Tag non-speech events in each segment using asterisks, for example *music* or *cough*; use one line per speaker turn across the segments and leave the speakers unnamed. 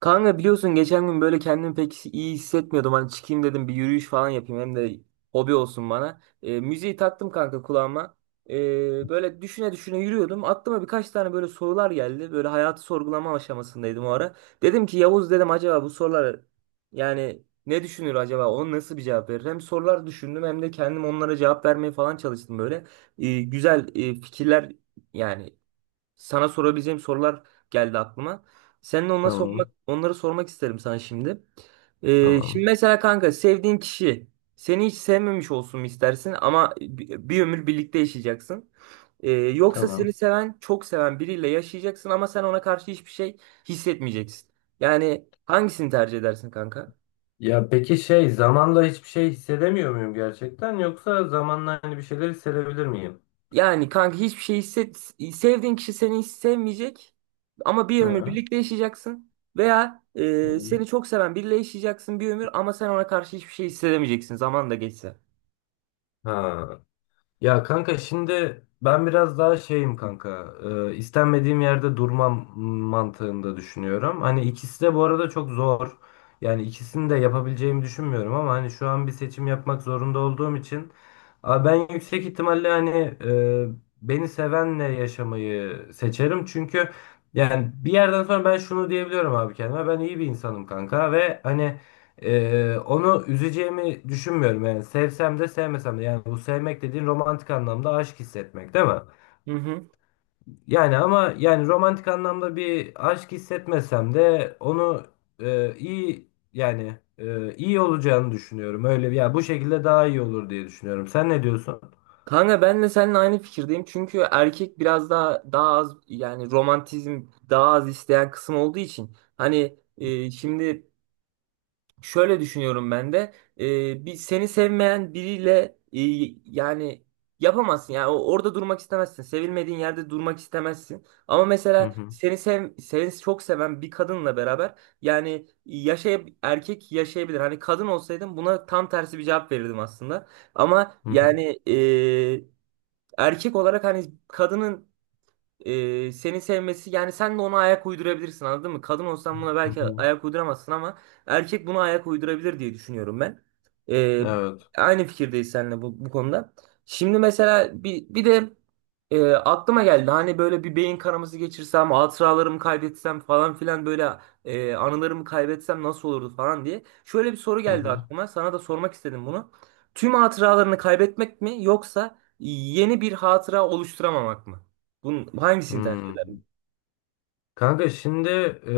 Kanka biliyorsun geçen gün böyle kendimi pek iyi hissetmiyordum. Hani çıkayım dedim bir yürüyüş falan yapayım hem de hobi olsun bana. Müziği taktım kanka kulağıma. Böyle düşüne düşüne yürüyordum. Aklıma birkaç tane böyle sorular geldi. Böyle hayatı sorgulama aşamasındaydım o ara. Dedim ki Yavuz dedim acaba bu sorular yani ne düşünür acaba? Onu nasıl bir cevap verir? Hem sorular düşündüm hem de kendim onlara cevap vermeye falan çalıştım böyle. Güzel fikirler yani sana sorabileceğim sorular geldi aklıma. Seninle onları sormak,
Tamam,
onları sormak isterim sana şimdi. Şimdi
tamam,
mesela kanka sevdiğin kişi seni hiç sevmemiş olsun mu istersin ama bir ömür birlikte yaşayacaksın. Yoksa seni
tamam.
seven, çok seven biriyle yaşayacaksın ama sen ona karşı hiçbir şey hissetmeyeceksin. Yani hangisini tercih edersin kanka?
Ya peki zamanla hiçbir şey hissedemiyor muyum gerçekten yoksa zamanla hani bir şeyler hissedebilir miyim?
Yani kanka hiçbir şey hisset sevdiğin kişi seni hiç sevmeyecek ama bir ömür
Ha,
birlikte yaşayacaksın veya
tamam.
seni çok seven biriyle yaşayacaksın bir ömür ama sen ona karşı hiçbir şey hissedemeyeceksin zaman da geçse.
Ha, Ya kanka şimdi ben biraz daha şeyim kanka. İstenmediğim yerde durmam mantığında düşünüyorum. Hani ikisi de bu arada çok zor. Yani ikisini de yapabileceğimi düşünmüyorum ama hani şu an bir seçim yapmak zorunda olduğum için ben yüksek ihtimalle e, beni sevenle yaşamayı seçerim. Çünkü yani bir yerden sonra ben şunu diyebiliyorum abi kendime. Ben iyi bir insanım kanka ve onu üzeceğimi düşünmüyorum yani sevsem de sevmesem de. Yani bu sevmek dediğin romantik anlamda aşk hissetmek, değil mi?
Hı hı.
Yani ama yani romantik anlamda bir aşk hissetmesem de onu iyi, iyi olacağını düşünüyorum. Ya bu şekilde daha iyi olur diye düşünüyorum, sen ne diyorsun?
Kanka ben de seninle aynı fikirdeyim çünkü erkek biraz daha az yani romantizm daha az isteyen kısım olduğu için hani şimdi şöyle düşünüyorum ben de. Bir seni sevmeyen biriyle yani yapamazsın. Yani orada durmak istemezsin. Sevilmediğin yerde durmak istemezsin. Ama
Hı
mesela
hı,
seni çok seven bir kadınla beraber yani erkek yaşayabilir. Hani kadın olsaydım buna tam tersi bir cevap verirdim aslında. Ama
hı hı,
yani e, erkek olarak hani kadının seni sevmesi yani sen de ona ayak uydurabilirsin anladın mı? Kadın olsan buna
hı
belki
hı.
ayak uyduramazsın ama erkek buna ayak uydurabilir diye düşünüyorum ben. E,
Evet.
Aynı fikirdeyiz seninle bu konuda. Şimdi mesela bir de aklıma geldi hani böyle bir beyin kanaması geçirsem, hatıralarımı kaybetsem falan filan böyle anılarımı kaybetsem nasıl olurdu falan diye. Şöyle bir soru
Hı
geldi
hı.
aklıma. Sana da sormak istedim bunu. Tüm hatıralarını kaybetmek mi yoksa yeni bir hatıra oluşturamamak mı? Bunun hangisini tercih
Hmm.
ederdin?
Kanka şimdi, eee,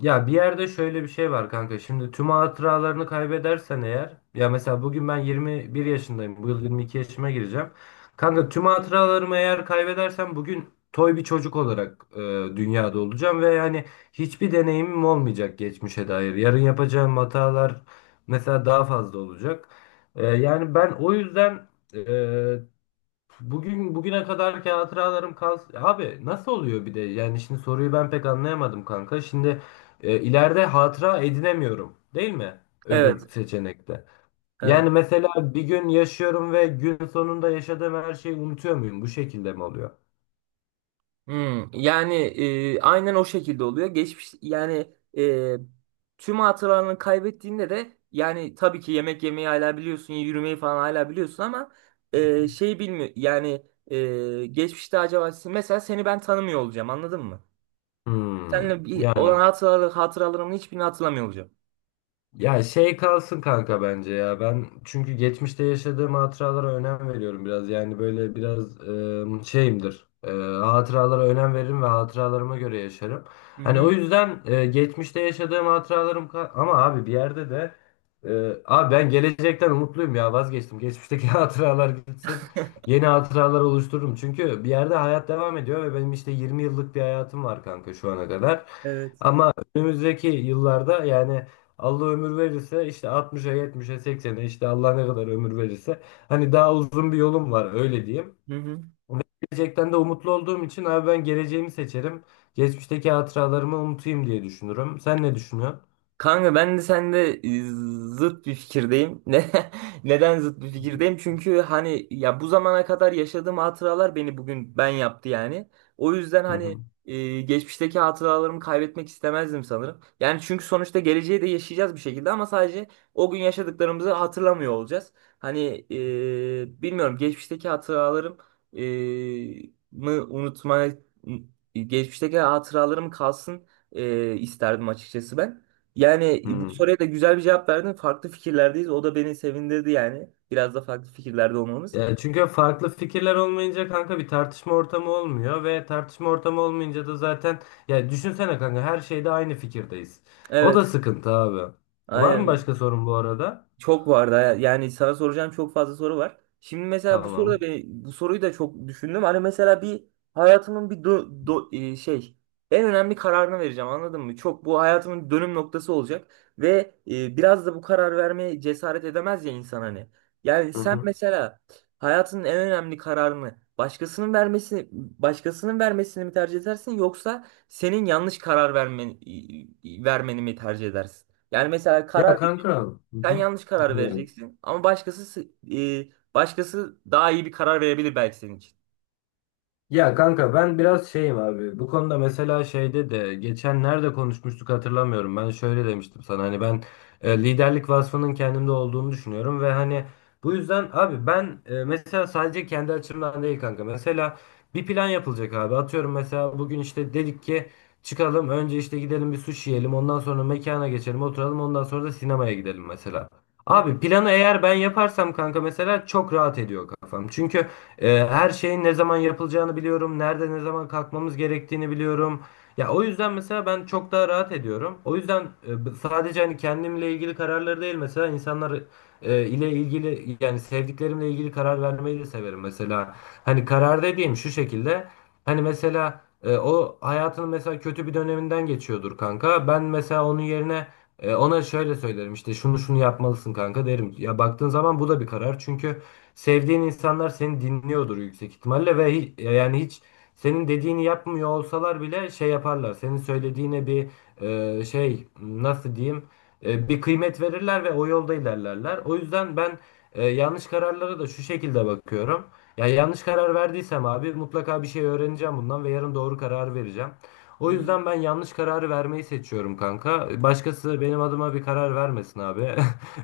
ya bir yerde şöyle bir şey var kanka. Şimdi tüm hatıralarını kaybedersen eğer, ya mesela bugün ben 21 yaşındayım. Bu yıl 22 yaşıma gireceğim. Kanka tüm hatıralarımı eğer kaybedersem bugün toy bir çocuk olarak dünyada olacağım ve yani hiçbir deneyimim olmayacak geçmişe dair. Yarın yapacağım hatalar mesela daha fazla olacak. Yani ben o yüzden Bugün bugüne kadarki hatıralarım kalsın. Abi nasıl oluyor bir de? Yani şimdi soruyu ben pek anlayamadım kanka. Şimdi ileride hatıra edinemiyorum, değil mi?
Evet,
Öbür seçenekte.
evet.
Yani mesela bir gün yaşıyorum ve gün sonunda yaşadığım her şeyi unutuyor muyum? Bu şekilde mi oluyor?
Hmm, yani aynen o şekilde oluyor. Geçmiş yani tüm hatıralarını kaybettiğinde de yani tabii ki yemek yemeyi hala biliyorsun, yürümeyi falan hala biliyorsun ama şey bilmiyor yani geçmişte acaba mesela seni ben tanımıyor olacağım anladın mı?
Hmm,
Seninle bir
yani.
olan hatıraları, hatıralarımın hiçbirini hatırlamıyor olacağım.
Ya şey kalsın kanka bence ya. Ben çünkü geçmişte yaşadığım hatıralara önem veriyorum biraz. Yani böyle biraz şeyimdir. Hatıralara önem veririm ve hatıralarıma göre yaşarım.
Hı
Hani
hı.
o yüzden geçmişte yaşadığım ama abi bir yerde de, abi ben gelecekten umutluyum, ya vazgeçtim. Geçmişteki *laughs* hatıralar gitsin. Yeni hatıralar oluştururum. Çünkü bir yerde hayat devam ediyor ve benim işte 20 yıllık bir hayatım var kanka şu ana kadar.
Evet.
Ama önümüzdeki yıllarda yani Allah ömür verirse işte 60'a 70'e 80'e, işte Allah ne kadar ömür verirse, hani daha uzun bir yolum var öyle diyeyim.
Hı hı.
Ve gelecekten de umutlu olduğum için abi ben geleceğimi seçerim. Geçmişteki hatıralarımı unutayım diye düşünürüm. Sen ne düşünüyorsun?
Kanka ben de sende zıt bir fikirdeyim. *laughs* Neden zıt bir fikirdeyim? Çünkü hani ya bu zamana kadar yaşadığım hatıralar beni bugün ben yaptı yani. O yüzden
Hı
hani
hı.
geçmişteki hatıralarımı kaybetmek istemezdim sanırım. Yani çünkü sonuçta geleceği de yaşayacağız bir şekilde ama sadece o gün yaşadıklarımızı hatırlamıyor olacağız. Hani e, bilmiyorum geçmişteki hatıralarım e, mı unutma geçmişteki hatıralarım kalsın isterdim açıkçası ben. Yani bu
Hı.
soruya da güzel bir cevap verdin. Farklı fikirlerdeyiz. O da beni sevindirdi yani. Biraz da farklı fikirlerde olmamız.
Ya çünkü farklı fikirler olmayınca kanka bir tartışma ortamı olmuyor ve tartışma ortamı olmayınca da zaten, ya düşünsene kanka her şeyde aynı fikirdeyiz. O da
Evet.
sıkıntı abi. Var mı
Aynen.
başka sorun bu arada?
Çok vardı. Yani sana soracağım çok fazla soru var. Şimdi mesela bu soru da
Tamam.
beni, bu soruyu da çok düşündüm. Hani mesela bir hayatımın bir do, do- e, şey en önemli kararını vereceğim anladın mı? Çok bu hayatımın dönüm noktası olacak ve biraz da bu karar vermeye cesaret edemez ya insan hani. Yani
Hı
sen
hı.
mesela hayatının en önemli kararını başkasının vermesini mi tercih edersin yoksa senin vermeni mi tercih edersin? Yani mesela
Ya
karar
kanka, hı
sen
hı.
yanlış karar
Dinliyorum.
vereceksin ama başkası daha iyi bir karar verebilir belki senin için.
Ya kanka ben biraz şeyim abi. Bu konuda mesela şeyde de geçen nerede konuşmuştuk hatırlamıyorum. Ben şöyle demiştim sana, hani ben liderlik vasfının kendimde olduğunu düşünüyorum ve hani bu yüzden abi ben, mesela sadece kendi açımdan değil kanka. Mesela bir plan yapılacak abi. Atıyorum mesela bugün işte dedik ki çıkalım, önce işte gidelim bir sushi yiyelim. Ondan sonra mekana geçelim oturalım. Ondan sonra da sinemaya gidelim mesela.
Hı hı.
Abi planı eğer ben yaparsam kanka mesela çok rahat ediyor kafam. Çünkü her şeyin ne zaman yapılacağını biliyorum. Nerede ne zaman kalkmamız gerektiğini biliyorum. Ya o yüzden mesela ben çok daha rahat ediyorum. O yüzden sadece hani kendimle ilgili kararları değil, mesela insanlar ile ilgili, yani sevdiklerimle ilgili karar vermeyi de severim mesela. Hani karar dediğim şu şekilde. Hani mesela o hayatının mesela kötü bir döneminden geçiyordur kanka. Ben mesela onun yerine ona şöyle söylerim, işte şunu şunu yapmalısın kanka derim. Ya baktığın zaman bu da bir karar. Çünkü sevdiğin insanlar seni dinliyordur yüksek ihtimalle ve yani hiç senin dediğini yapmıyor olsalar bile şey yaparlar. Senin söylediğine bir, e, şey nasıl diyeyim bir kıymet verirler ve o yolda ilerlerler. O yüzden ben yanlış kararlara da şu şekilde bakıyorum. Ya yanlış karar verdiysem abi mutlaka bir şey öğreneceğim bundan ve yarın doğru karar vereceğim. O
Hmm.
yüzden ben yanlış kararı vermeyi seçiyorum kanka. Başkası benim adıma bir karar vermesin abi. *laughs*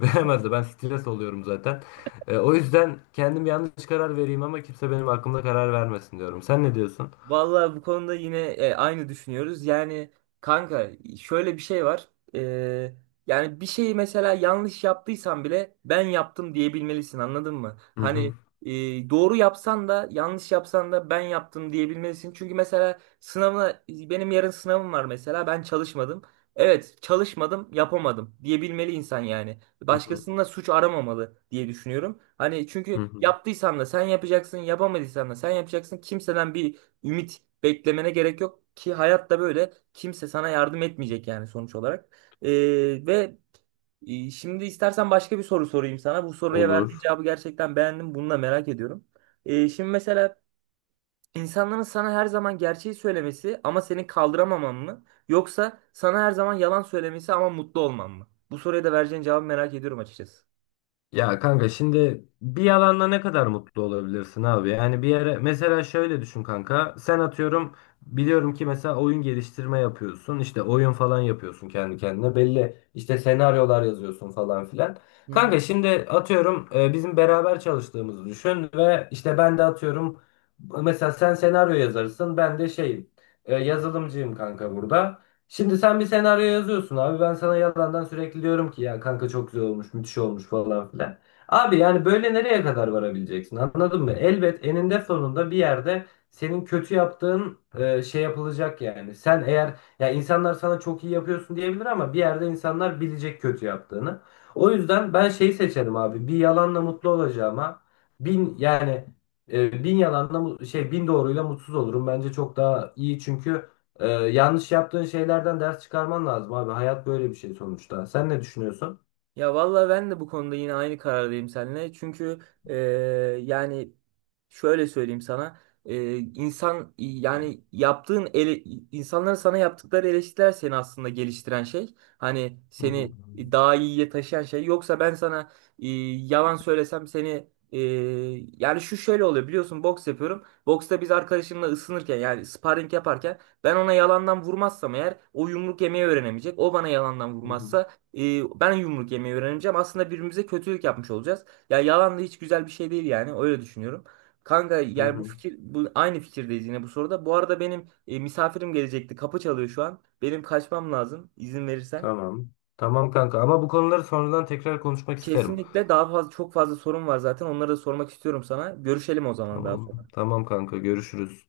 Veremez de, ben stres oluyorum zaten. O yüzden kendim yanlış karar vereyim ama kimse benim hakkımda karar vermesin diyorum. Sen ne diyorsun?
Vallahi bu konuda yine aynı düşünüyoruz. Yani kanka şöyle bir şey var. E, Yani bir şeyi mesela yanlış yaptıysan bile ben yaptım diyebilmelisin anladın mı?
Hı
Hani
hı.
e, doğru yapsan da yanlış yapsan da ben yaptım diyebilmelisin. Çünkü mesela sınavına benim yarın sınavım var mesela ben çalışmadım. Evet çalışmadım yapamadım diyebilmeli insan yani.
Hı hı.
Başkasında suç aramamalı diye düşünüyorum. Hani
Hı
çünkü
hı.
yaptıysan da sen yapacaksın yapamadıysan da sen yapacaksın kimseden bir ümit beklemene gerek yok ki hayatta böyle kimse sana yardım etmeyecek yani sonuç olarak. Ee, ve Şimdi istersen başka bir soru sorayım sana. Bu soruya verdiğin
Olur.
cevabı gerçekten beğendim. Bunu da merak ediyorum. Şimdi mesela insanların sana her zaman gerçeği söylemesi ama seni kaldıramaman mı? Yoksa sana her zaman yalan söylemesi ama mutlu olman mı? Bu soruya da vereceğin cevabı merak ediyorum açıkçası.
Ya kanka şimdi bir yalanla ne kadar mutlu olabilirsin abi? Yani bir yere mesela şöyle düşün kanka. Sen atıyorum biliyorum ki mesela oyun geliştirme yapıyorsun, işte oyun falan yapıyorsun kendi kendine. Belli işte senaryolar yazıyorsun falan filan.
Hı hı.
Kanka şimdi atıyorum bizim beraber çalıştığımızı düşün ve işte ben de atıyorum mesela sen senaryo yazarsın, ben de şeyim, yazılımcıyım kanka burada. Şimdi sen bir senaryo yazıyorsun abi. Ben sana yalandan sürekli diyorum ki ya kanka çok güzel olmuş, müthiş olmuş falan filan. Abi yani böyle nereye kadar varabileceksin? Anladın mı? Elbet eninde sonunda bir yerde senin kötü yaptığın şey yapılacak yani. Sen, eğer ya insanlar sana çok iyi yapıyorsun diyebilir ama bir yerde insanlar bilecek kötü yaptığını. O yüzden ben şeyi seçerim abi. Bir yalanla mutlu olacağıma bin yani e, bin yalanla mu- şey bin doğruyla mutsuz olurum. Bence çok daha iyi, çünkü yanlış yaptığın şeylerden ders çıkarman lazım abi. Hayat böyle bir şey sonuçta. Sen ne düşünüyorsun?
Ya vallahi ben de bu konuda yine aynı karardayım seninle. Çünkü e, yani şöyle söyleyeyim sana. İnsan yani insanların sana yaptıkları eleştiriler seni aslında geliştiren şey. Hani
Hı hı.
seni daha iyiye taşıyan şey. Yoksa ben sana e, yalan söylesem e, yani şu şöyle oluyor biliyorsun boks yapıyorum. Boksta biz arkadaşımla ısınırken yani sparring yaparken ben ona yalandan vurmazsam eğer o yumruk yemeyi öğrenemeyecek. O bana yalandan
Hı hı.
vurmazsa ben yumruk yemeyi öğreneceğim. Aslında birbirimize kötülük yapmış olacağız. Ya yalan da hiç güzel bir şey değil yani. Öyle düşünüyorum. Kanka
Hı
yani
hı.
bu aynı fikirdeyiz yine bu soruda. Bu arada benim misafirim gelecekti. Kapı çalıyor şu an. Benim kaçmam lazım izin verirsen.
Tamam. Tamam kanka, ama bu konuları sonradan tekrar konuşmak isterim.
Kesinlikle daha fazla çok fazla sorun var zaten. Onları da sormak istiyorum sana. Görüşelim o zaman daha
Tamam.
sonra.
Tamam kanka, görüşürüz.